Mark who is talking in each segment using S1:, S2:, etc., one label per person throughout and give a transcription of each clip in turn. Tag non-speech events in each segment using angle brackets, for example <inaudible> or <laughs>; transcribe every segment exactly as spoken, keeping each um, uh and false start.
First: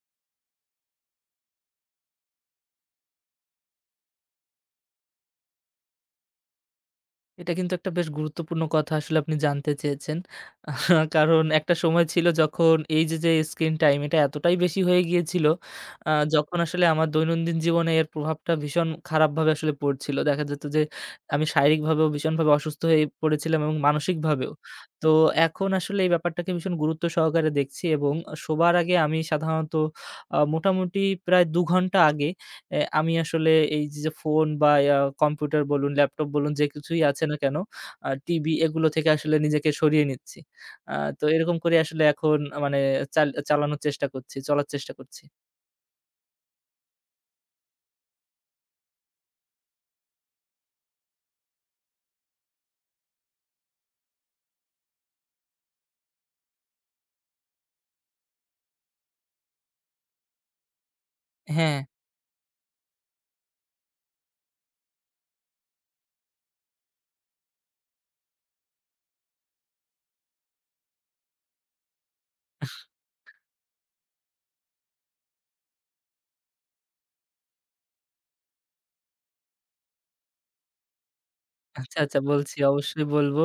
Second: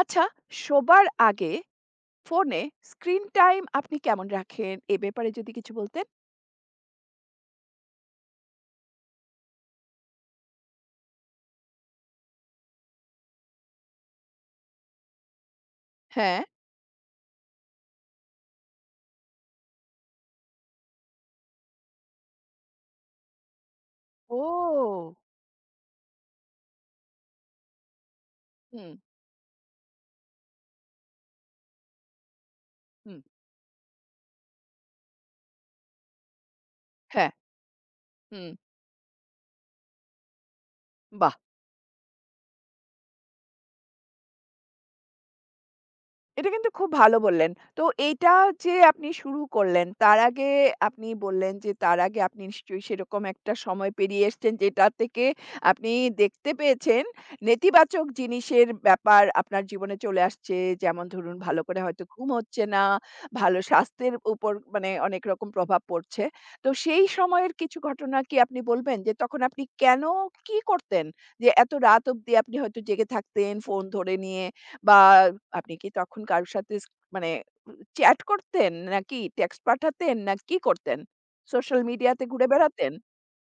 S1: আচ্ছা, শোবার আগে ফোনে স্ক্রিন টাইম আপনি কেমন রাখেন? এ ব্যাপারে যদি কিছু বলতেন?
S2: এটা কিন্তু একটা বেশ গুরুত্বপূর্ণ কথা আসলে আপনি জানতে চেয়েছেন। আহ, কারণ একটা সময় ছিল যখন এই যে, যে স্ক্রিন টাইম এটা এতটাই বেশি হয়ে গিয়েছিল, আ
S1: হ্যাঁ।
S2: যখন আসলে আমার দৈনন্দিন জীবনে এর প্রভাবটা ভীষণ খারাপভাবে আসলে পড়ছিল। দেখা যেত যে আমি শারীরিকভাবেও ভীষণভাবে অসুস্থ হয়ে পড়েছিলাম এবং মানসিকভাবেও। তো
S1: ও!
S2: এখন আসলে এই ব্যাপারটাকে ভীষণ গুরুত্ব সহকারে দেখছি এবং শোবার
S1: হুম,
S2: আগে আমি সাধারণত আ মোটামুটি প্রায় দুই ঘন্টা আগে অ্যা আমি
S1: হুম।
S2: আসলে এই যে, যে ফোন বা ইয়া কম্পিউটার বলুন, ল্যাপটপ বলুন যে কিছুই আছে
S1: হ্যাঁ,
S2: না কেন, আ
S1: হুম।
S2: টিভি এগুলো থেকে আসলে নিজেকে সরিয়ে নিচ্ছি। আ তো
S1: বাহ!
S2: এরকম করে আসলে এখন মানে চাল চালানোর চেষ্টা করছি, চলার চেষ্টা করছি।
S1: এটা কিন্তু খুব ভালো বললেন। তো এইটা যে আপনি শুরু করলেন, তার আগে আপনি বললেন যে, তার আগে আপনি নিশ্চয়ই সেরকম একটা সময় পেরিয়ে এসছেন, যেটা থেকে আপনি দেখতে পেয়েছেন নেতিবাচক জিনিসের ব্যাপার আপনার জীবনে চলে আসছে। যেমন ধরুন, ভালো
S2: হ্যাঁ।
S1: করে হয়তো ঘুম হচ্ছে না, ভালো স্বাস্থ্যের উপর মানে অনেক রকম প্রভাব পড়ছে। তো সেই সময়ের কিছু ঘটনা কি আপনি বলবেন যে, তখন আপনি কেন, কি করতেন? যে এত রাত অবধি আপনি হয়তো জেগে থাকতেন ফোন ধরে নিয়ে। বা আপনি কি তখন কারো সাথে স মানে চ্যাট করতেন নাকি টেক্সট পাঠাতেন না কি করতেন? সোশ্যাল
S2: আচ্ছা, আচ্ছা
S1: মিডিয়াতে ঘুরে
S2: বলছি
S1: বেড়াতেন?
S2: অবশ্যই বলব।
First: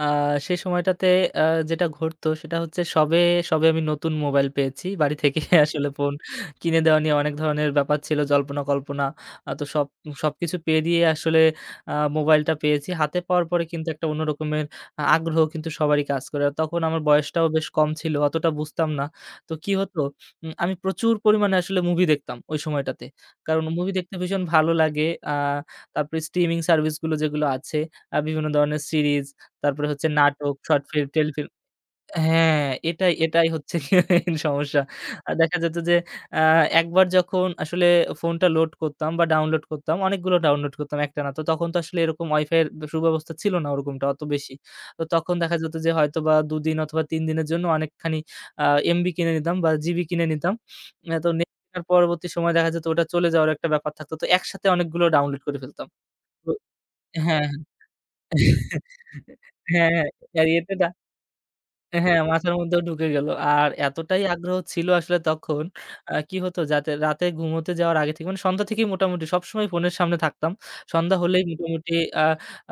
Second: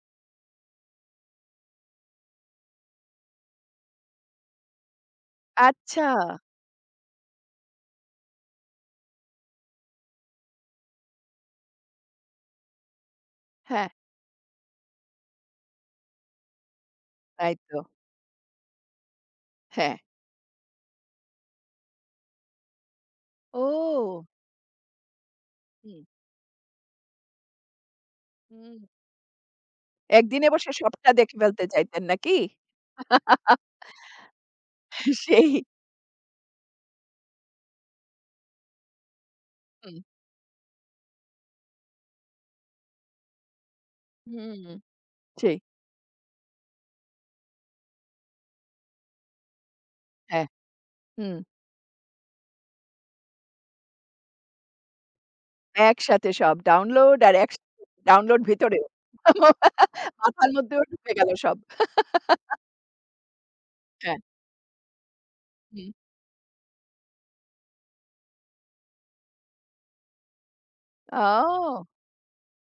S2: আ সে সময়টাতে আ যেটা ঘটতো সেটা হচ্ছে সবে, সবে আমি নতুন মোবাইল পেয়েছি। বাড়ি থেকে <laughs> আসলে
S1: আচ্ছা।
S2: ফোন কিনে দেওয়া নিয়ে অনেক ধরনের ব্যাপার ছিল জল্পনা-কল্পনা। আ তো সব সবকিছু পেরিয়ে আসলে আ মোবাইলটা পেয়েছি। হাতে পাওয়ার পরে কিন্তু
S1: হ্যাঁ,
S2: একটা অন্য রকমের আ আগ্রহ কিন্তু সবারই কাজ করে। আর তখন আমার বয়সটাও
S1: তাই
S2: বেশ
S1: তো।
S2: কম ছিল। অতটা বুঝতাম না। তো কি
S1: হ্যাঁ।
S2: হতো উম আমি প্রচুর পরিমাণে আসলে মুভি দেখতাম ওই সময়টাতে। কারণ মুভি দেখতে
S1: ও!
S2: ভীষণ ভালো লাগে। আ
S1: হুম,
S2: তারপরে স্ট্রিমিং সার্ভিস গুলো যেগুলো আছে, আ বিভিন্ন ধরনের
S1: হুম।
S2: সিরিজ, তারপরে হচ্ছে
S1: একদিনে
S2: নাটক,
S1: বসে
S2: শর্ট ফিল্ম,
S1: সবটা দেখে
S2: টেলিফিল্ম।
S1: ফেলতে চাইতেন নাকি?
S2: হ্যাঁ, এটাই, এটাই হচ্ছে
S1: <laughs>
S2: গিয়ে মেইন সমস্যা। আর
S1: সেই
S2: দেখা যেত যে আ একবার যখন আসলে ফোনটা লোড করতাম বা ডাউনলোড করতাম,
S1: হুম।
S2: অনেকগুলো ডাউনলোড করতাম একটানা। তো তখন তো আসলে এরকম ওয়াইফাইয়ের সুব্যবস্থা ছিল না ওরকমটা অত বেশি।
S1: হুম।
S2: তো তখন
S1: সেই।
S2: দেখা যেত যে হয়তোবা দুই দিন অথবা তিন দিনের জন্য অনেকখানি আ এমবি কিনে নিতাম বা জিবি কিনে
S1: হ্যাঁ,
S2: নিতাম। আ তো
S1: হুম।
S2: নেট কেনার পরবর্তী সময় দেখা যেত ওটা চলে যাওয়ার একটা ব্যাপার থাকতো। তো একসাথে অনেকগুলো ডাউনলোড করে ফেলতাম।
S1: একসাথে
S2: তো
S1: সব ডাউনলোড আর
S2: হ্যাঁ, হ্যাঁ।
S1: একসাথে ডাউনলোড ভিতরেও।
S2: হ্যাঁ, হ্যাঁ।
S1: <laughs> মাথার
S2: ক্যারিয়ারটা
S1: মধ্যেও
S2: ডা
S1: ঢুকে গেল সব।
S2: হ্যাঁ, মাথার মধ্যেও ঢুকে গেল। আর
S1: হ্যাঁ,
S2: এতটাই আগ্রহ ছিল আসলে তখন
S1: হুম।
S2: আ কি হতো যাতে রাতে ঘুমোতে যাওয়ার আগে থেকে মানে সন্ধ্যা থেকেই মোটামুটি সবসময় ফোনের সামনে থাকতাম। সন্ধ্যা হলেই
S1: ও!
S2: মোটামুটি আ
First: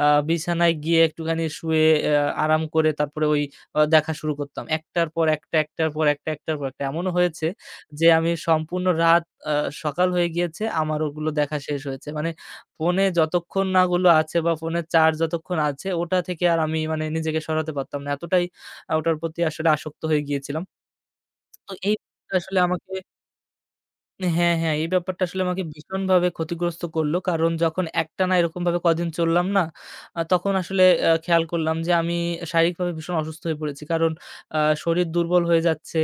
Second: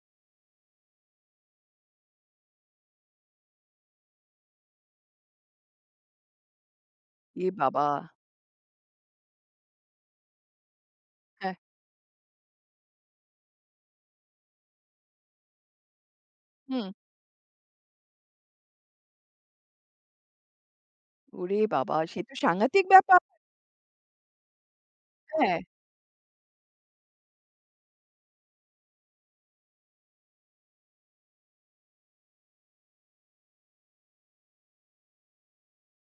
S2: আ বিছানায় গিয়ে একটুখানি শুয়ে অ্যা আরাম করে তারপরে ওই আ দেখা শুরু করতাম। একটার পর একটা, একটার পর একটা, একটার পর একটা। এমনও হয়েছে
S1: এ বাবা!
S2: যে আমি সম্পূর্ণ রাত আ সকাল হয়ে গিয়েছে আমার ওগুলো
S1: হ্যাঁ,
S2: দেখা শেষ হয়েছে। মানে ফোনে যতক্ষণ না ওগুলো আছে বা ফোনের চার্জ যতক্ষণ আছে ওটা থেকে আর আমি
S1: হুম।
S2: মানে নিজেকে সরাতে পারতাম না। এতটাই আ ওটার প্রতি আসলে আসক্ত হয়ে গিয়েছিলাম।
S1: ওরে
S2: তো এই
S1: বাবা! সে
S2: ব্যাপারটা
S1: তো
S2: আসলে
S1: সাংঘাতিক
S2: আমাকে
S1: ব্যাপার।
S2: হ্যাঁ, হ্যাঁ, এই ব্যাপারটা আসলে
S1: হ্যাঁ,
S2: আমাকে ভীষণভাবে ক্ষতিগ্রস্ত করলো। কারণ যখন একটানা এরকমভাবে কদিন চললাম না, আ তখন আসলে আ খেয়াল করলাম যে আমি শারীরিকভাবে ভীষণ অসুস্থ হয়ে পড়েছি। কারণ আ শরীর দুর্বল হয়ে যাচ্ছে।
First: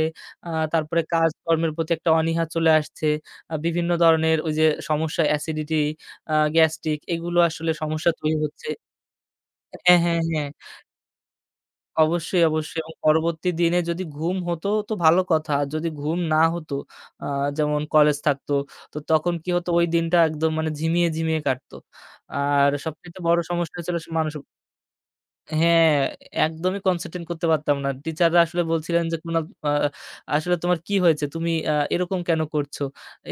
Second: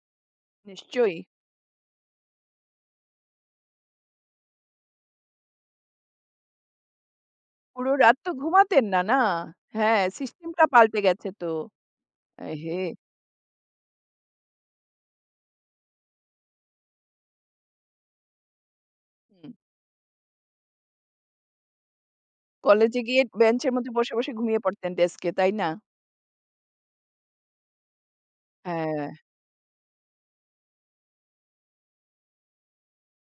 S2: আ তারপরে
S1: নিশ্চয়ই।
S2: কাজকর্মের প্রতি একটা অনীহা চলে আসছে। আ বিভিন্ন ধরনের ওই যে সমস্যা acidity, আ গ্যাস্ট্রিক এগুলো আসলে
S1: পুরো
S2: সমস্যা
S1: রাত তো
S2: তৈরি হচ্ছে।
S1: ঘুমাতেন না, না?
S2: হ্যাঁ,
S1: হ্যাঁ,
S2: হ্যাঁ, হ্যাঁ।
S1: সিস্টেমটা পাল্টে গেছে তো।
S2: অবশ্যই,
S1: এহে!
S2: অবশ্যই এবং পরবর্তী দিনে যদি ঘুম হতো তো ভালো কথা। আর যদি ঘুম না হতো আ যেমন কলেজ থাকতো, তো তখন কি
S1: হুম।
S2: হতো ওই দিনটা একদম মানে ঝিমিয়ে, ঝিমিয়ে কাটতো। আর
S1: কলেজে
S2: সবচাইতে
S1: গিয়ে
S2: বড়
S1: বেঞ্চের
S2: সমস্যা
S1: মধ্যে
S2: হয়েছিল স
S1: বসে, বসে
S2: মানুষ।
S1: ঘুমিয়ে পড়তেন ডেস্কে, তাই না?
S2: হ্যাঁ, একদমই কনসেনট্রেট করতে পারতাম না। টিচাররা আসলে বলছিলেন
S1: হ্যাঁ।
S2: যে "কুনাল আ আসলে তোমার কি হয়েছে? তুমি আ এরকম কেন করছো?"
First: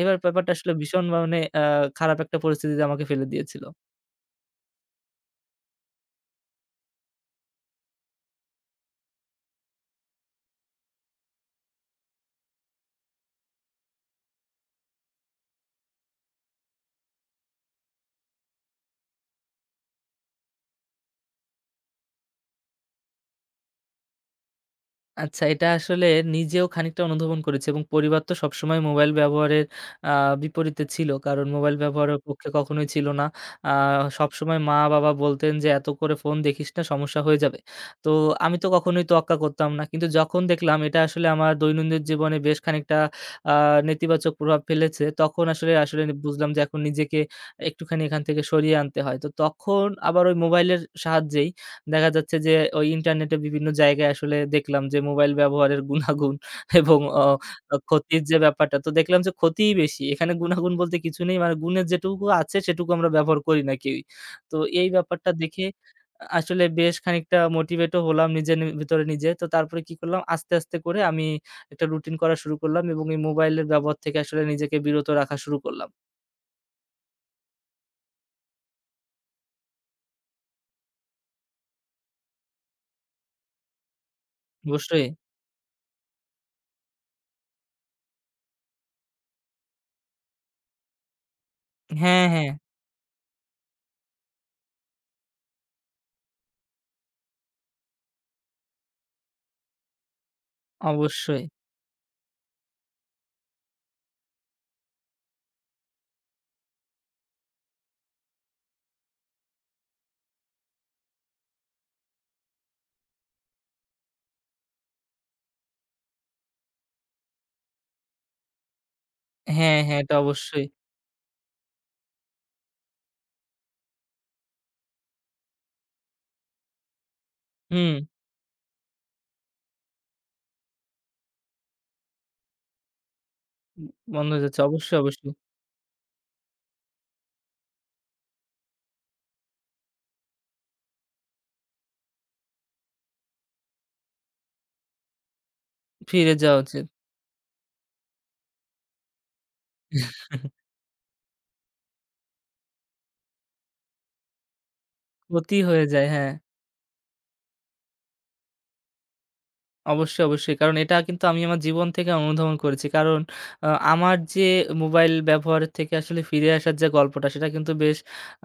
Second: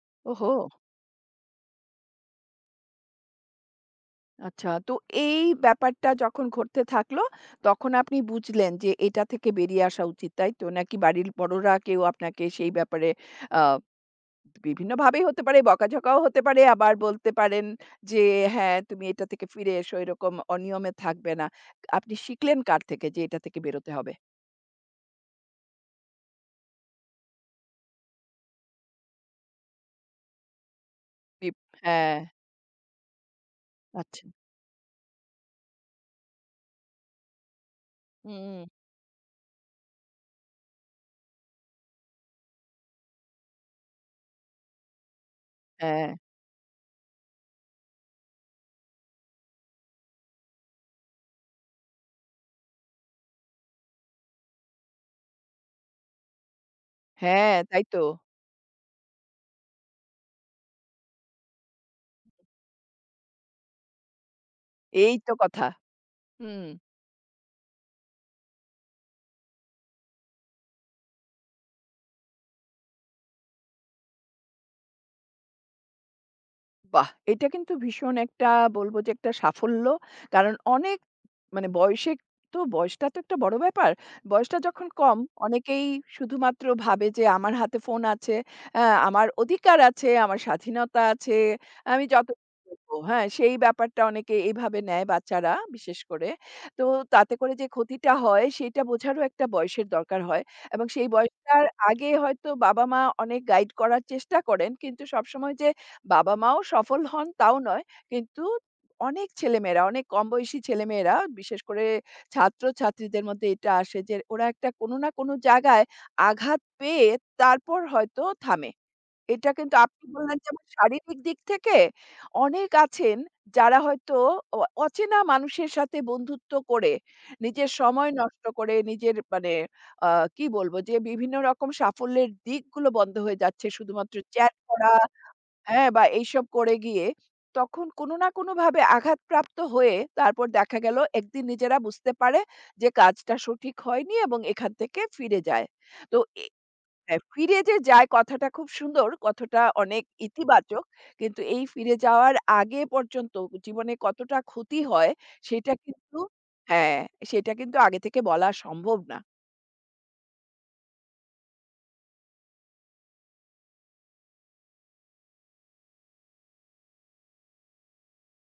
S2: এবার ব্যাপারটা
S1: ওহো!
S2: আসলে ভীষণ মানে আ খারাপ একটা পরিস্থিতিতে আমাকে ফেলে দিয়েছিল।
S1: আচ্ছা, তো এই ব্যাপারটা যখন ঘটতে থাকলো, তখন আপনি বুঝলেন যে এটা থেকে বেরিয়ে আসা উচিত, তাই তো? নাকি বাড়ির বড়রা কেউ আপনাকে সেই ব্যাপারে আ বিভিন্নভাবেই হতে পারে, বকাঝকাও হতে পারে। আবার বলতে পারেন যে, "হ্যাঁ, তুমি এটা থেকে ফিরে এসো। এরকম অনিয়মে থাকবে না।" আপনি শিখলেন কার থেকে যে এটা থেকে বেরোতে হবে?
S2: আচ্ছা, এটা আসলে নিজেও খানিকটা অনুধাবন করেছি এবং পরিবার তো সবসময় মোবাইল ব্যবহারের আ বিপরীতে ছিল। কারণ
S1: বিপ
S2: মোবাইল
S1: হ্যাঁ,
S2: ব্যবহারের পক্ষে কখনোই ছিল না। আ
S1: আচ্ছা।
S2: সবসময় মা-বাবা বলতেন যে, "এত করে ফোন দেখিস না, সমস্যা হয়ে যাবে।" তো আমি
S1: হুম,
S2: তো কখনোই তোয়াক্কা করতাম না। কিন্তু যখন দেখলাম এটা আসলে আমার দৈনন্দিন জীবনে বেশ খানিকটা আ নেতিবাচক প্রভাব ফেলেছে, তখন আসলে আসলে
S1: হ্যাঁ,
S2: বুঝলাম যে এখন নিজেকে একটুখানি এখান থেকে সরিয়ে আনতে হয়। তো তখন আবার ওই মোবাইলের সাহায্যেই দেখা যাচ্ছে যে ওই ইন্টারনেটে বিভিন্ন জায়গায় আসলে দেখলাম যে মোবাইল ব্যবহারের গুনাগুণ <laughs> এবং অ
S1: হ্যাঁ,
S2: আ
S1: তাই তো।
S2: ক্ষতির যে ব্যাপারটা তো দেখলাম যে ক্ষতিই বেশি। এখানে গুনাগুণ বলতে কিছু নেই। মানে গুণের যেটুকু আছে সেটুকু আমরা ব্যবহার করি না কেউই। তো এই
S1: এই
S2: ব্যাপারটা
S1: তো
S2: দেখে
S1: কথা।
S2: আসলে
S1: হুম।
S2: বেশ খানিকটা মোটিভেটও হলাম নিজের নি ভিতরে নিজে। তো তারপরে কি করলাম আস্তে, আস্তে করে আমি একটা রুটিন করা শুরু করলাম এবং এই মোবাইলের ব্যবহার থেকে আসলে নিজেকে বিরত রাখা শুরু করলাম।
S1: বাহ! এটা কিন্তু ভীষণ একটা বলব যে একটা সাফল্য। কারণ অনেক মানে বয়সে তো বয়সটা তো একটা বড় ব্যাপার। বয়সটা যখন
S2: অবশ্যই।
S1: কম অনেকেই শুধুমাত্র ভাবে যে আমার হাতে ফোন আছে, অ্যা আমার অধিকার আছে, আমার স্বাধীনতা আছে, আমি
S2: হ্যাঁ,
S1: যত
S2: হ্যাঁ,
S1: করবো, হ্যাঁ? সেই ব্যাপারটা অনেকে এইভাবে নেয় বাচ্চারা বিশেষ করে। তো তাতে করে যে ক্ষতিটা হয় সেটা বোঝারও একটা বয়সের দরকার হয়। এবং সেই
S2: অবশ্যই।
S1: বয়সটার আগে হয়তো বাবা-মা অনেক গাইড করার চেষ্টা করেন। কিন্তু সবসময় যে বাবা-মাও সফল হন তাও নয়, কিন্তু অনেক ছেলেমেয়েরা, অনেক কম বয়সী ছেলেমেয়েরা বিশেষ করে ছাত্র-ছাত্রীদের মধ্যে এটা আসে যে ওরা একটা কোনো না কোনো জায়গায় আঘাত পেয়ে তারপর হয়তো থামে। এটা কিন্তু
S2: হ্যাঁ, হ্যাঁ,
S1: আপনি
S2: এটা
S1: বললেন যেমন
S2: অবশ্যই।
S1: শারীরিক দিক থেকে অনেক আছেন যারা হয়তো অ অচেনা মানুষের সাথে বন্ধুত্ব করে, নিজের
S2: হুম।
S1: সময় নষ্ট করে, নিজের মানে আ কি বলব যে বিভিন্ন রকম সাফল্যের দিকগুলো বন্ধ হয়ে যাচ্ছে
S2: উম
S1: শুধুমাত্র
S2: বন্ধ হয়ে
S1: চ্যাট
S2: যাচ্ছে।
S1: করা
S2: অবশ্যই, অবশ্যই।
S1: হ্যাঁ, বা এইসব করে গিয়ে তখন কোনো না কোনোভাবে আঘাতপ্রাপ্ত হয়ে তারপর দেখা গেল একদিন নিজেরা বুঝতে পারে যে কাজটা সঠিক হয়নি এবং এখান থেকে ফিরে যায়। তো
S2: ফিরে
S1: এ
S2: যাওয়া উচিত।
S1: হ্যাঁ, ফিরে যে যায় কথাটা খুব সুন্দর, কথাটা অনেক
S2: <laughs>
S1: ইতিবাচক। কিন্তু এই ফিরে যাওয়ার আগে পর্যন্ত জীবনে কতটা ক্ষতি হয়
S2: ক্ষতি
S1: সেটা
S2: হয়ে যায়,
S1: কিন্তু
S2: হ্যাঁ।
S1: হ্যাঁ, সেটা কিন্তু আগে থেকে বলা সম্ভব না।
S2: অবশ্যই, অবশ্যই। কারণ এটা কিন্তু আমি আমার জীবন থেকে অনুধাবন করেছি। কারণ আ আমার যে মোবাইল ব্যবহারের থেকে আসলে ফিরে আসার যে গল্পটা সেটা কিন্তু বেশ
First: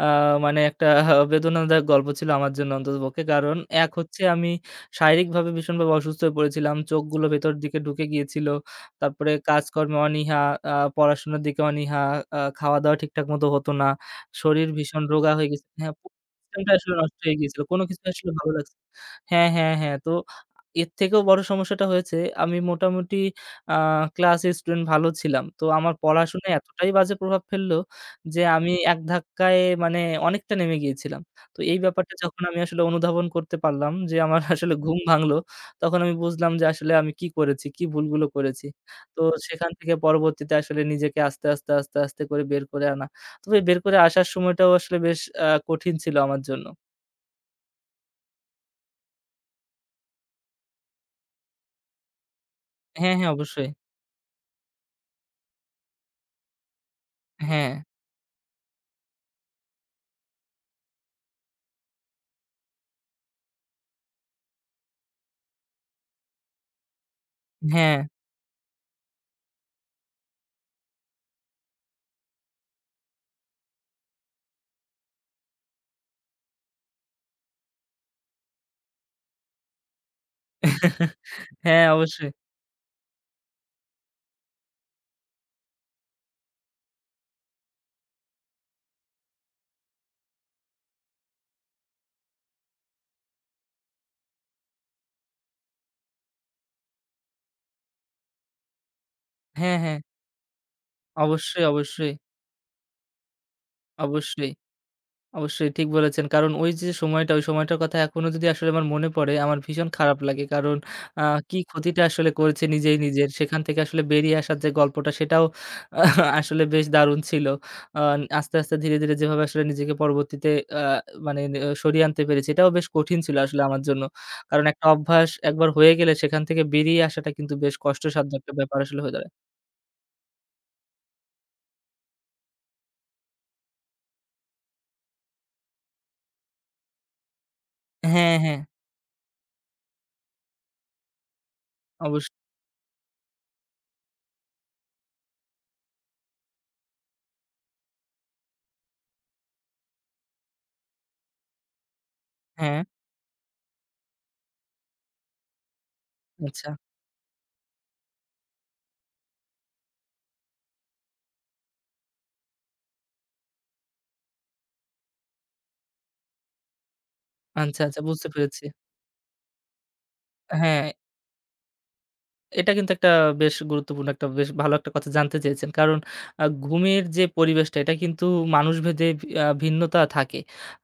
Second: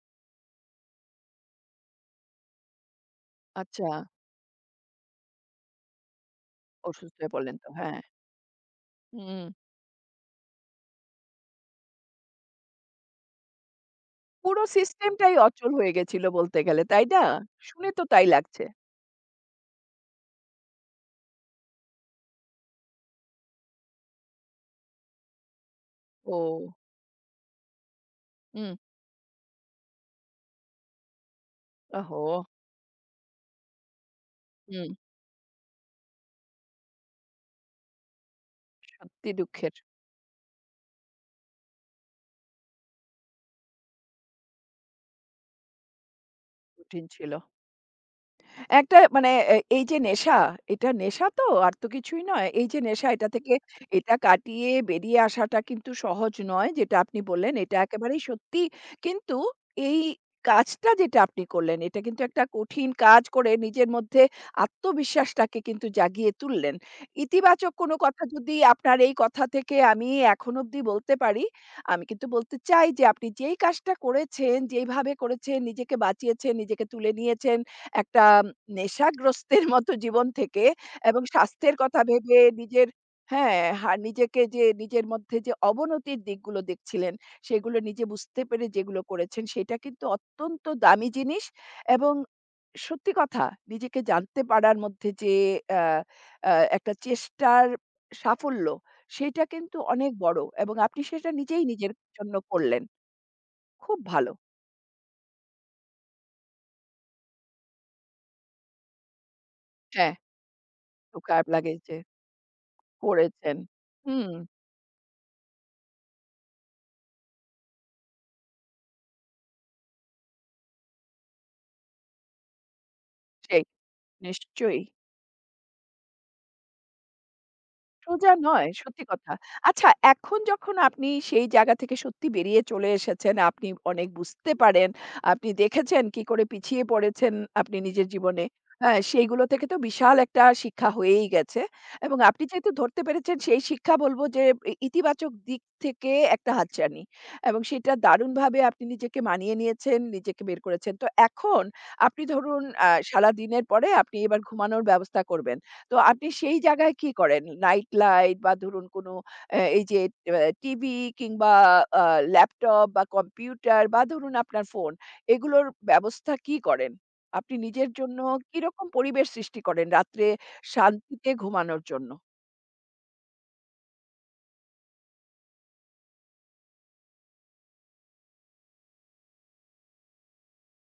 S2: আ মানে একটা <laughs> আহ, বেদনাদায়ক গল্প ছিল আমার জন্য অন্ততপক্ষে। কারণ
S1: আচ্ছা,
S2: এক হচ্ছে আমি শারীরিকভাবে ভীষণভাবে অসুস্থ হয়ে পড়েছিলাম।
S1: অসুস্থ
S2: চোখগুলো
S1: হয়ে
S2: ভেতর
S1: পড়লেন তো।
S2: দিকে
S1: হ্যাঁ।
S2: ঢুকে গিয়েছিল। তারপরে
S1: হুম।
S2: কাজকর্মে অনীহা, আ পড়াশোনার দিকে অনীহা, আ খাওয়া-দাওয়া ঠিকঠাক মতো হতো না।
S1: পুরো
S2: শরীর ভীষণ রোগা
S1: সিস্টেমটাই
S2: হয়ে গেছে,
S1: অচল
S2: হ্যাঁ,
S1: হয়ে
S2: পুরো
S1: গেছিল বলতে
S2: সিস্টেমটা
S1: গেলে,
S2: আসলে
S1: তাই
S2: নষ্ট
S1: না?
S2: হয়ে গিয়েছিল। কোন
S1: শুনে
S2: কিছু
S1: তো তাই
S2: আসলে ভালো
S1: লাগছে।
S2: লাগছে। হ্যাঁ, হ্যাঁ, হ্যাঁ। তো এর থেকেও বড় সমস্যাটা হয়েছে আমি মোটামুটি আ ক্লাসে স্টুডেন্ট ভালো ছিলাম। তো আমার পড়াশোনায়
S1: ও!
S2: এতটাই বাজে প্রভাব ফেললো যে আমি
S1: হুম।
S2: এক ধাক্কায় মানে অনেকটা নেমে গিয়েছিলাম। তো এই ব্যাপারটা
S1: ওহো!
S2: যখন আমি আসলে অনুধাবন করতে পারলাম যে আমার <laughs> আসলে
S1: হুম।
S2: ঘুম ভাঙলো, তখন আমি বুঝলাম যে আসলে আমি কি করেছি, কি ভুলগুলো করেছি। তো
S1: সত্যি
S2: সেখান
S1: দুঃখের,
S2: থেকে পরবর্তীতে আসলে নিজেকে আস্তে, আস্তে, আস্তে, আস্তে করে বের করে আনা। তবে বের করে আসার সময়টাও আসলে বেশ আ কঠিন ছিল আমার জন্য।
S1: কঠিন ছিল। একটা মানে এ এই যে নেশা, এটা নেশা তো আর তো কিছুই নয়। এই যে নেশা
S2: হ্যাঁ,
S1: এটা
S2: হ্যাঁ,
S1: থেকে
S2: অবশ্যই।
S1: এটা কাটিয়ে বেরিয়ে আসাটা কিন্তু সহজ নয়। যেটা আপনি বললেন
S2: হ্যাঁ,
S1: এটা একেবারেই সত্যি। কিন্তু এই কাজটা যেটা আপনি করলেন এটা কিন্তু একটা কঠিন কাজ করে নিজের মধ্যে আত্মবিশ্বাসটাকে কিন্তু জাগিয়ে তুললেন। ইতিবাচক কোনো
S2: হ্যাঁ।
S1: কথা যদি আপনার এই কথা থেকে আমি এখন অব্দি বলতে পারি, আমি কিন্তু বলতে চাই যে আপনি যেই কাজটা করেছেন, যেইভাবে করেছেন, নিজেকে বাঁচিয়েছেন, নিজেকে তুলে নিয়েছেন, একটা নেশাগ্রস্তের মতো জীবন থেকে এবং স্বাস্থ্যের
S2: হ্যাঁ,
S1: কথা
S2: অবশ্যই।
S1: ভেবে নিজের হ্যাঁ, হা নিজেকে যে নিজের মধ্যে যে অবনতির দিকগুলো দেখছিলেন, সেগুলো নিজে বুঝতে পেরে যেগুলো করেছেন, সেটা কিন্তু অত্যন্ত দামি জিনিস এবং সত্যি কথা নিজেকে জানতে পারার মধ্যে যে আ আ একটা চেষ্টার সাফল্য, সেটা
S2: হ্যাঁ,
S1: কিন্তু
S2: হ্যাঁ।
S1: অনেক বড় এবং আপনি সেটা নিজেই
S2: অবশ্যই,
S1: নিজের
S2: অবশ্যই,
S1: জন্য করলেন। খুব ভালো।
S2: অবশ্যই, অবশ্যই ঠিক বলেছেন। কারণ ওই যে সময়টা, ওই সময়টার কথা এখনো যদি আসলে আমার মনে পড়ে, আমার ভীষণ
S1: হ্যাঁ,
S2: খারাপ লাগে। কারণ
S1: খুব
S2: আ
S1: খারাপ
S2: কি
S1: লাগে যে
S2: ক্ষতিটা আসলে করেছি নিজেই নিজের।
S1: করেছেন।
S2: সেখান থেকে আসলে
S1: হুম,
S2: বেরিয়ে আসার যে গল্পটা সেটাও <laughs> আহ, আসলে বেশ দারুণ ছিল। আ আস্তে, আস্তে ধীরে, ধীরে যেভাবে আসলে নিজেকে পরবর্তীতে আ মানে আ সরিয়ে আনতে পেরেছি এটাও বেশ কঠিন ছিল আসলে
S1: সেই।
S2: আমার জন্য। কারণ
S1: নিশ্চয়ই।
S2: একটা অভ্যাস একবার হয়ে গেলে সেখান থেকে বেরিয়ে আসাটা কিন্তু বেশ কষ্টসাধ্য
S1: সোজা
S2: একটা
S1: নয়,
S2: ব্যাপার আসলে
S1: সত্যি
S2: হয়ে দাঁড়ায়।
S1: কথা। আচ্ছা এখন যখন আপনি সেই জায়গা থেকে সত্যি বেরিয়ে চলে এসেছেন, আপনি অনেক বুঝতে পারেন, আপনি দেখেছেন কি করে পিছিয়ে পড়েছেন আপনি নিজের
S2: হ্যাঁ,
S1: জীবনে।
S2: হ্যাঁ।
S1: হ্যাঁ, সেইগুলো থেকে তো বিশাল একটা শিক্ষা হয়েই গেছে এবং
S2: অবশ্য
S1: আপনি যেহেতু ধরতে পেরেছেন সেই শিক্ষা বলব যে ই ইতিবাচক দিক থেকে একটা হাতছানি এবং সেটা দারুণভাবে আপনি নিজেকে মানিয়ে নিয়েছেন, নিজেকে বের করেছেন। তো এখন আপনি ধরুন
S2: হ্যাঁ,
S1: আ সারাদিনের পরে আপনি এবার ঘুমানোর ব্যবস্থা করবেন। তো আপনি সেই
S2: আচ্ছা,
S1: জায়গায় কি করেন? নাইট লাইট বা ধরুন কোনো অ্যা এই যে অ্যা টিভি কিংবা আ ল্যাপটপ বা কম্পিউটার বা ধরুন আপনার ফোন, এগুলোর ব্যবস্থা কি করেন? আপনি
S2: আচ্ছা,
S1: নিজের
S2: আচ্ছা
S1: জন্য
S2: বুঝতে পেরেছি।
S1: কিরকম পরিবেশ সৃষ্টি করেন রাত্রে
S2: হ্যাঁ,
S1: শান্তিতে ঘুমানোর জন্য?
S2: এটা কিন্তু একটা বেশ গুরুত্বপূর্ণ একটা বেশ ভালো একটা কথা জানতে চেয়েছেন। কারণ আ ঘুমের যে পরিবেশটা এটা কিন্তু মানুষভেদে ভি আ ভিন্নতা থাকে।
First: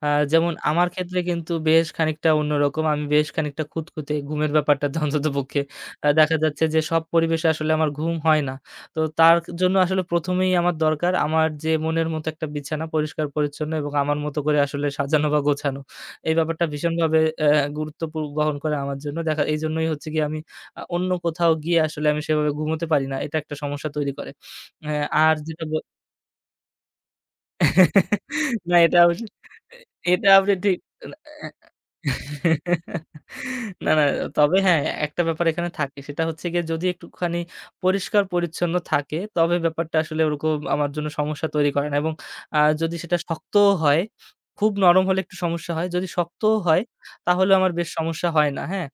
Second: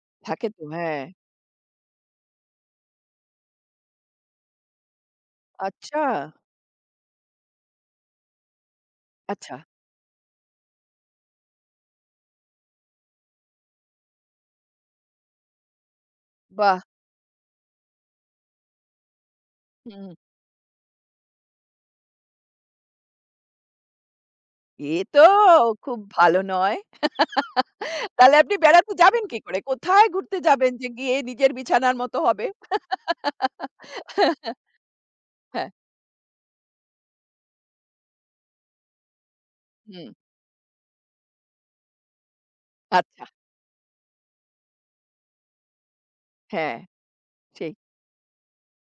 S2: আ
S1: থাকে
S2: যেমন
S1: তো,
S2: আমার
S1: হ্যাঁ।
S2: ক্ষেত্রে কিন্তু বেশ খানিকটা অন্যরকম। আমি বেশ খানিকটা খুঁতখুঁতে ঘুমের ব্যাপারটাতে অন্ততপক্ষে।
S1: আচ্ছা,
S2: আ <laughs> দেখা যাচ্ছে যে সব পরিবেশে আসলে আমার ঘুম হয় না। তো তার
S1: আচ্ছা।
S2: জন্য আসলে প্রথম এই আমার দরকার আমার যে মনের মতো একটা বিছানা পরিষ্কার-পরিচ্ছন্ন এবং আমার মতো করে আসলে সাজানো বা গোছানো। এই ব্যাপারটা
S1: বাহ!
S2: ভীষণভাবে অ্যা গুরুত্ব পু বহন করে আমার জন্য। দেখা এইজন্যই হচ্ছে
S1: হুম,
S2: গিয়ে আমি আ অন্য কোথাও গিয়ে আসলে আমি সেভাবে ঘুমোতে পারি না। এটা একটা সমস্যা তৈরি করে। অ্যা
S1: এ তো
S2: আর যেটা ব
S1: খুব ভালো নয়।
S2: <laughs>
S1: তাহলে আপনি
S2: না
S1: বেড়াতে
S2: এটা অবশ্য
S1: যাবেন কি করে? কোথায়
S2: এটা
S1: ঘুরতে
S2: আপনি
S1: যাবেন
S2: ঠিক
S1: যে গিয়ে নিজের বিছানার মতো হবে?
S2: না, না। তবে
S1: <laughs>
S2: হ্যাঁ, একটা ব্যাপার
S1: হ্যাঁ,
S2: এখানে থাকে। সেটা হচ্ছে গিয়ে যদি একটুখানি পরিষ্কার-পরিচ্ছন্ন থাকে, তবে ব্যাপারটা
S1: হুম,
S2: আসলে ওরকম আমার জন্য সমস্যা তৈরি করে না এবং আ যদি সেটা
S1: আচ্ছা।
S2: শক্তও হয়, খুব নরম হলে একটু সমস্যা হয়। যদি শক্তও
S1: হ্যাঁ,
S2: হয়, তাহলেও আমার
S1: সেই।
S2: বেশ সমস্যা হয় না, হ্যাঁ?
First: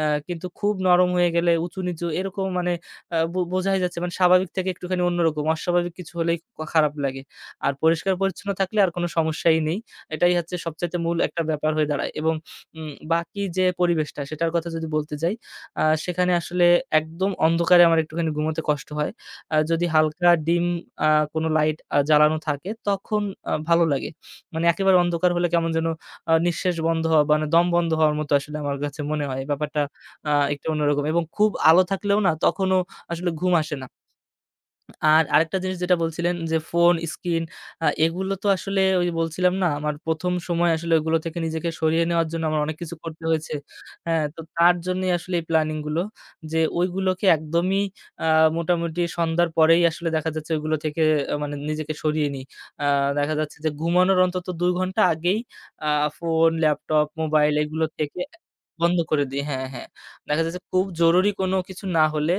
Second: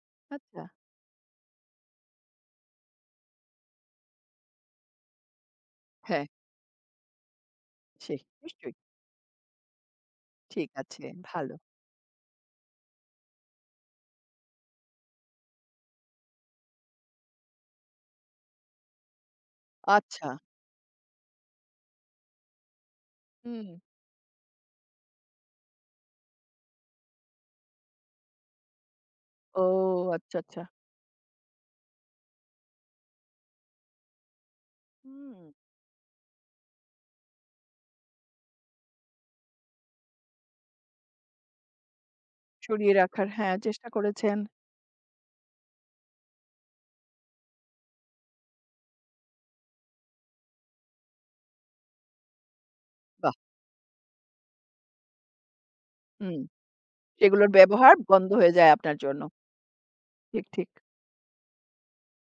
S2: আ কিন্তু
S1: আচ্ছা।
S2: খুব নরম হয়ে গেলে উঁচু-নিচু এরকম মানে আ বো বোঝাই যাচ্ছে মানে স্বাভাবিক থেকে একটুখানি অন্যরকম। অস্বাভাবিক কিছু
S1: হ্যাঁ,
S2: হলেই ক খারাপ লাগে। আর
S1: সেই।
S2: পরিষ্কার-পরিচ্ছন্ন
S1: নিশ্চয়ই।
S2: থাকলে আর কোনো সমস্যাই নেই। এটাই হচ্ছে
S1: ঠিক
S2: সবচাইতে
S1: আছে,
S2: মূল একটা
S1: ভালো।
S2: ব্যাপার হয়ে দাঁড়ায় এবং উম বাকি যে পরিবেশটা সেটার কথা যদি বলতে যাই, আ সেখানে আসলে একদম অন্ধকারে আমার একটুখানি ঘুমোতে কষ্ট হয়। আ যদি হালকা
S1: আচ্ছা।
S2: ডিম আ কোনো লাইট আ জ্বালানো থাকে তখন আ
S1: হুম।
S2: ভালো লাগে। মানে একেবারে অন্ধকার হলে কেমন যেন আ নিঃশ্বাস বন্ধ হওয়া মানে দম বন্ধ হওয়ার মতো আসলে আমার কাছে মনে হয়।
S1: ও
S2: ব্যাপারটা আ
S1: আচ্ছা, আচ্ছা।
S2: একটু অন্যরকম এবং খুব আলো থাকলেও না তখনও আসলে ঘুম আসে না। আর
S1: হুম।
S2: আরেকটা জিনিস যেটা বলছিলেন যে ফোন, স্ক্রিন আ এগুলো তো আসলে ওই যে বলছিলাম না আমার প্রথম সময় আসলে ওইগুলো থেকে নিজেকে সরিয়ে নেওয়ার জন্য আমার অনেক
S1: সরিয়ে
S2: কিছু করতে
S1: রাখার
S2: হয়েছে।
S1: হ্যাঁ, চেষ্টা
S2: হ্যাঁ,
S1: করেছেন।
S2: তো তার জন্যই আসলে এই প্ল্যানিং গুলো যে ওইগুলোকে একদমই আ মোটামুটি সন্ধ্যার পরেই আসলে দেখা যাচ্ছে ওইগুলো থেকে আ মানে নিজেকে সরিয়ে নিই। আ দেখা
S1: বাহ!
S2: যাচ্ছে যে ঘুমানোর অন্তত দুই ঘন্টা আগেই আ
S1: হুম।
S2: ফোন, ল্যাপটপ,
S1: সেগুলোর
S2: মোবাইল এগুলো
S1: ব্যবহার
S2: থেকে
S1: বন্ধ হয়ে যায় আপনার
S2: বন্ধ
S1: জন্য।
S2: করে দিই। হ্যাঁ, হ্যাঁ। দেখা
S1: ঠিক,
S2: যাচ্ছে
S1: ঠিক।
S2: খুব জরুরি কোনো কিছু না হলে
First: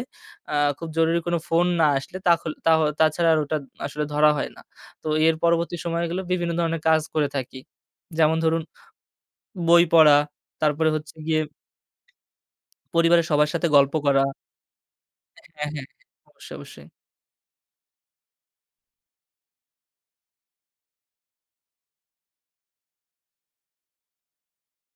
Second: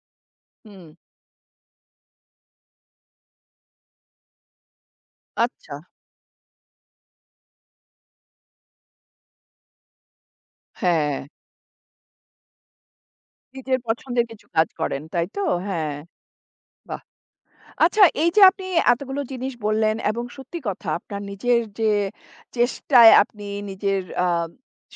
S2: আ
S1: হুম।
S2: খুব জরুরি কোনো ফোন না আসলে তাখল তাহ তাছাড়া আর ওটা আসলে ধরা হয় না। তো এর
S1: আচ্ছা।
S2: পরবর্তী সময়গুলো বিভিন্ন ধরনের কাজ করে থাকি। যেমন ধরুন বই পড়া, তারপরে হচ্ছে
S1: হ্যাঁ,
S2: গিয়ে পরিবারের সবার সাথে
S1: নিজের
S2: গল্প করা।
S1: পছন্দের কিছু কাজ করেন, তাই তো?
S2: হ্যাঁ, হ্যাঁ,
S1: হ্যাঁ,
S2: অবশ্যই, অবশ্যই।
S1: বাহ! আচ্ছা এই যে আপনি এতগুলো জিনিস বললেন এবং সত্যি কথা আপনার নিজের যে চেষ্টায় আপনি নিজের আহ,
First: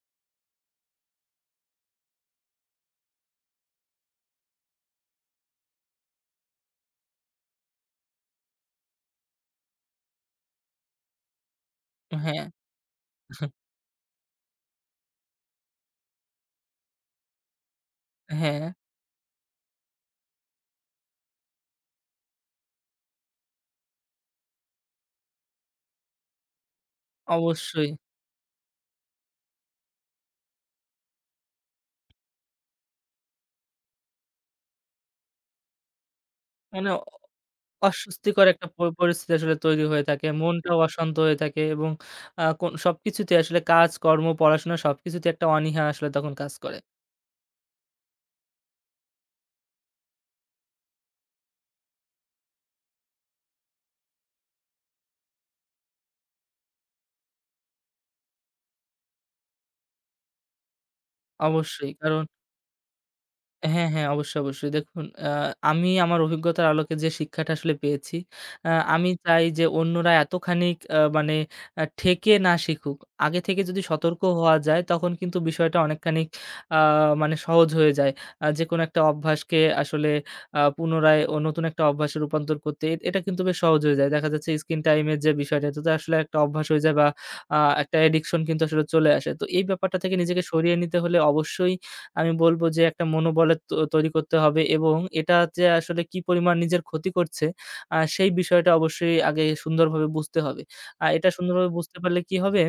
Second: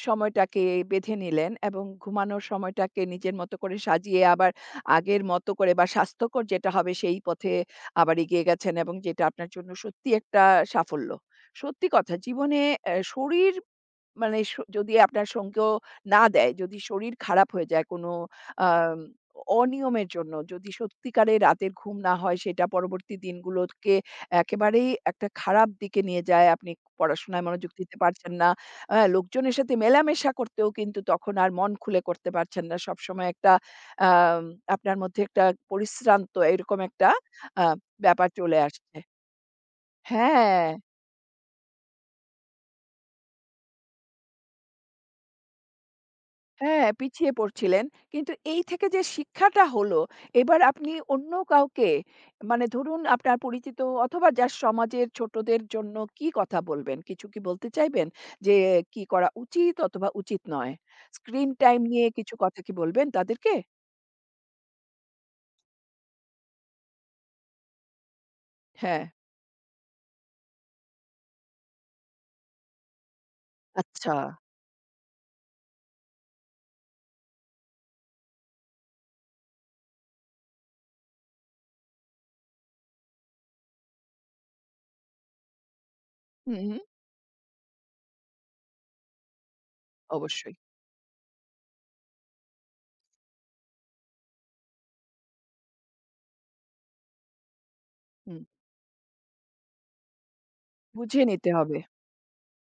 S1: সময়টাকে বেঁধে নিলেন এবং ঘুমানোর সময়টাকে নিজের মতো করে সাজিয়ে আবার আগের মতো করে বা স্বাস্থ্যকর যেটা হবে সেই পথে আবার এগিয়ে গেছেন এবং যেটা আপনার জন্য সত্যি একটা সাফল্য সত্যি কথা
S2: হ্যাঁ,
S1: জীবনে আহ, শরীর মানে স যদি আপনার সঙ্গেও না দেয়, যদি শরীর খারাপ হয়ে যায় কোনো
S2: হ্যাঁ,
S1: আম অনিয়মের জন্য, যদি সত্যিকারের রাতের ঘুম না হয় সেটা পরবর্তী দিনগুলোকে একেবারেই একটা খারাপ দিকে নিয়ে যায়। আপনি পড়াশোনায় মনোযোগ
S2: অবশ্যই।
S1: দিতে পারছেন না। হ্যাঁ, লোকজনের সাথে মেলামেশা করতেও কিন্তু তখন আর মন খুলে করতে পারছেন না। সবসময় একটা আম আপনার মধ্যে একটা পরিশ্রান্ত এরকম
S2: মানে অ-
S1: একটা আ ব্যাপার
S2: অস্বস্তিকর
S1: চলে
S2: একটা প
S1: আসছে।
S2: পরিস্থিতি আসলে তৈরি হয়ে থাকে।
S1: হ্যাঁ।
S2: মনটাও অশান্ত হয়ে থাকে এবং আ কোন সবকিছুতে আসলে কাজ, কর্ম, পড়াশোনা সবকিছুতে একটা অনীহা আসলে তখন কাজ করে।
S1: হ্যাঁ, পিছিয়ে পড়ছিলেন। কিন্তু এই থেকে যে শিক্ষাটা হলো, এবার আপনি অন্য কাউকে মানে ধরুন আপনার পরিচিত অথবা যার সমাজের ছোটদের জন্য কি কথা বলবেন? কিছু কি বলতে চাইবেন? যে কি করা উচিত অথবা উচিত নয়? স্ক্রিন টাইম
S2: অবশ্যই
S1: নিয়ে
S2: কারণ
S1: কিছু কথা কি বলবেন তাদেরকে?
S2: হ্যাঁ, হ্যাঁ, অবশ্যই, অবশ্যই। দেখুন, আ আমি আমার অভিজ্ঞতার আলোকে যে শিক্ষাটা আসলে পেয়েছি, আ
S1: হ্যাঁ।
S2: আমি চাই যে অন্যরা এতখানি আ মানে আ ঠেকে না শিখুক। আগে থেকে যদি
S1: আচ্ছা।
S2: সতর্ক হওয়া যায় তখন কিন্তু বিষয়টা অনেকখানি আ মানে সহজ হয়ে যায়। আ যেকোনো একটা অভ্যাসকে আসলে আ পুনরায় ও নতুন একটা অভ্যাসে রূপান্তর করতে এ এটা কিন্তু বেশ সহজ হয়ে যায়। দেখা যাচ্ছে স্ক্রিন টাইম এর যে বিষয়টা এটাতে আসলে একটা
S1: হুম,
S2: অভ্যাস
S1: হুম,
S2: হয়ে যায় বা আ একটা অ্যাডিকশন কিন্তু আসলে চলে আসে। তো এই ব্যাপারটা থেকে নিজেকে
S1: অবশ্যই।
S2: সরিয়ে নিতে হলে অবশ্যই আমি বলব যে একটা মনোবলের তো তৈরি করতে হবে এবং এটা যে আসলে কি পরিমাণ নিজের ক্ষতি করছে আ সেই
S1: হুম,
S2: বিষয়টা অবশ্যই আগে সুন্দরভাবে বুঝতে হবে। আ
S1: বুঝে
S2: এটা
S1: নিতে
S2: সুন্দরভাবে
S1: হবে।
S2: বুঝতে পারলে কি হবে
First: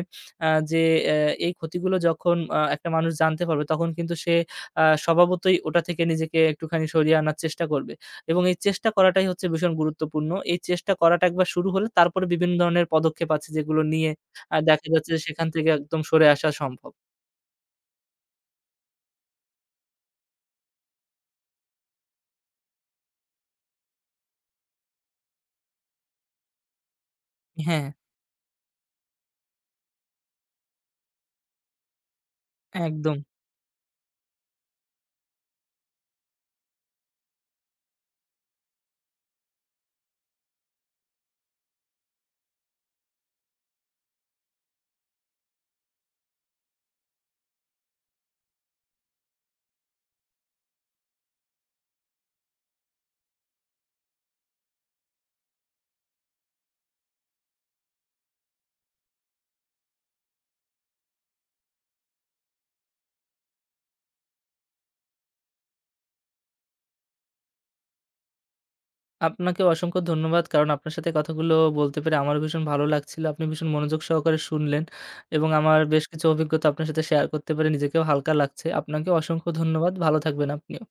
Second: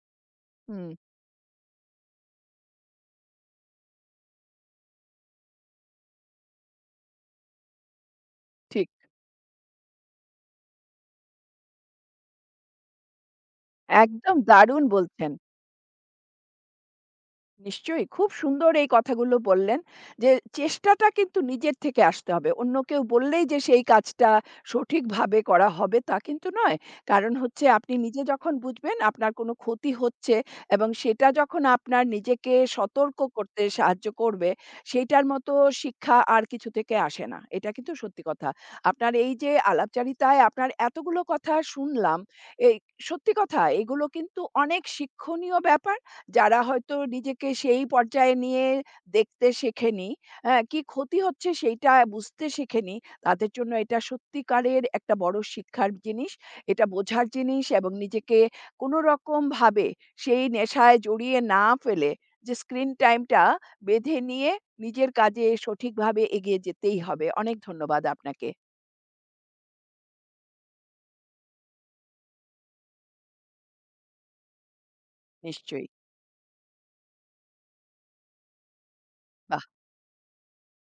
S2: আ যে
S1: হুম,
S2: অ্যা এই ক্ষতিগুলো যখন আ একটা মানুষ জানতে পারবে তখন কিন্তু সে আ স্বভাবতই ওটা থেকে নিজেকে একটুখানি সরিয়ে আনার চেষ্টা করবে এবং এই
S1: ঠিক।
S2: চেষ্টা করাটাই হচ্ছে ভীষণ গুরুত্বপূর্ণ। এই চেষ্টা করাটা একবার শুরু হলে তারপরে বিভিন্ন ধরনের পদক্ষেপ আছে যেগুলো নিয়ে
S1: একদম
S2: আ
S1: দারুণ
S2: দেখা যাচ্ছে যে
S1: বলছেন।
S2: সেখান থেকে একদম সরে আসা সম্ভব।
S1: নিশ্চয়ই। খুব সুন্দর এই কথাগুলো বললেন যে, চেষ্টাটা কিন্তু নিজের থেকে আসতে হবে। অন্য কেউ বললেই যে সেই কাজটা সঠিকভাবে করা হবে তা কিন্তু নয়। কারণ হচ্ছে
S2: হ্যাঁ,
S1: আপনি নিজে যখন বুঝবেন আপনার কোনো ক্ষতি হচ্ছে এবং সেটা যখন আপনার নিজেকে
S2: একদম।
S1: সতর্ক করতে সাহায্য করবে, সেইটার মতো শিক্ষা আর কিছু থেকে আসে না। এটা কিন্তু সত্যি কথা। আপনার এই যে আলাপচারিতায় আপনার এতগুলো কথা শুনলাম, এই সত্যি কথা এগুলো কিন্তু অনেক শিক্ষণীয় ব্যাপার যারা হয়তো নিজেকে সেই পর্যায়ে নিয়ে দেখতে শেখেনি, হ্যাঁ? কি ক্ষতি হচ্ছে সেইটা বুঝতে শেখেনি, তাদের জন্য এটা সত্যিকারের একটা বড় শিক্ষার জিনিস। এটা বোঝার জিনিস এবং নিজেকে কোনো রকমভাবে সেই নেশায় জড়িয়ে না ফেলে যে স্ক্রিন টাইমটা বেঁধে নিয়ে নিজের কাজে সঠিকভাবে এগিয়ে যেতেই হবে। অনেক ধন্যবাদ আপনাকে।
S2: আপনাকে অসংখ্য ধন্যবাদ। কারণ আপনার সাথে কথাগুলো বলতে পেরে আমারও ভীষণ ভালো লাগছিল। আপনি ভীষণ মনোযোগ সহকারে শুনলেন এবং আমার
S1: নিশ্চয়ই।
S2: বেশ কিছু অভিজ্ঞতা আপনার সাথে শেয়ার করতে পেরে নিজেকেও হালকা লাগছে। আপনাকে অসংখ্য
S1: বা
S2: ধন্যবাদ। ভালো থাকবেন আপনিও।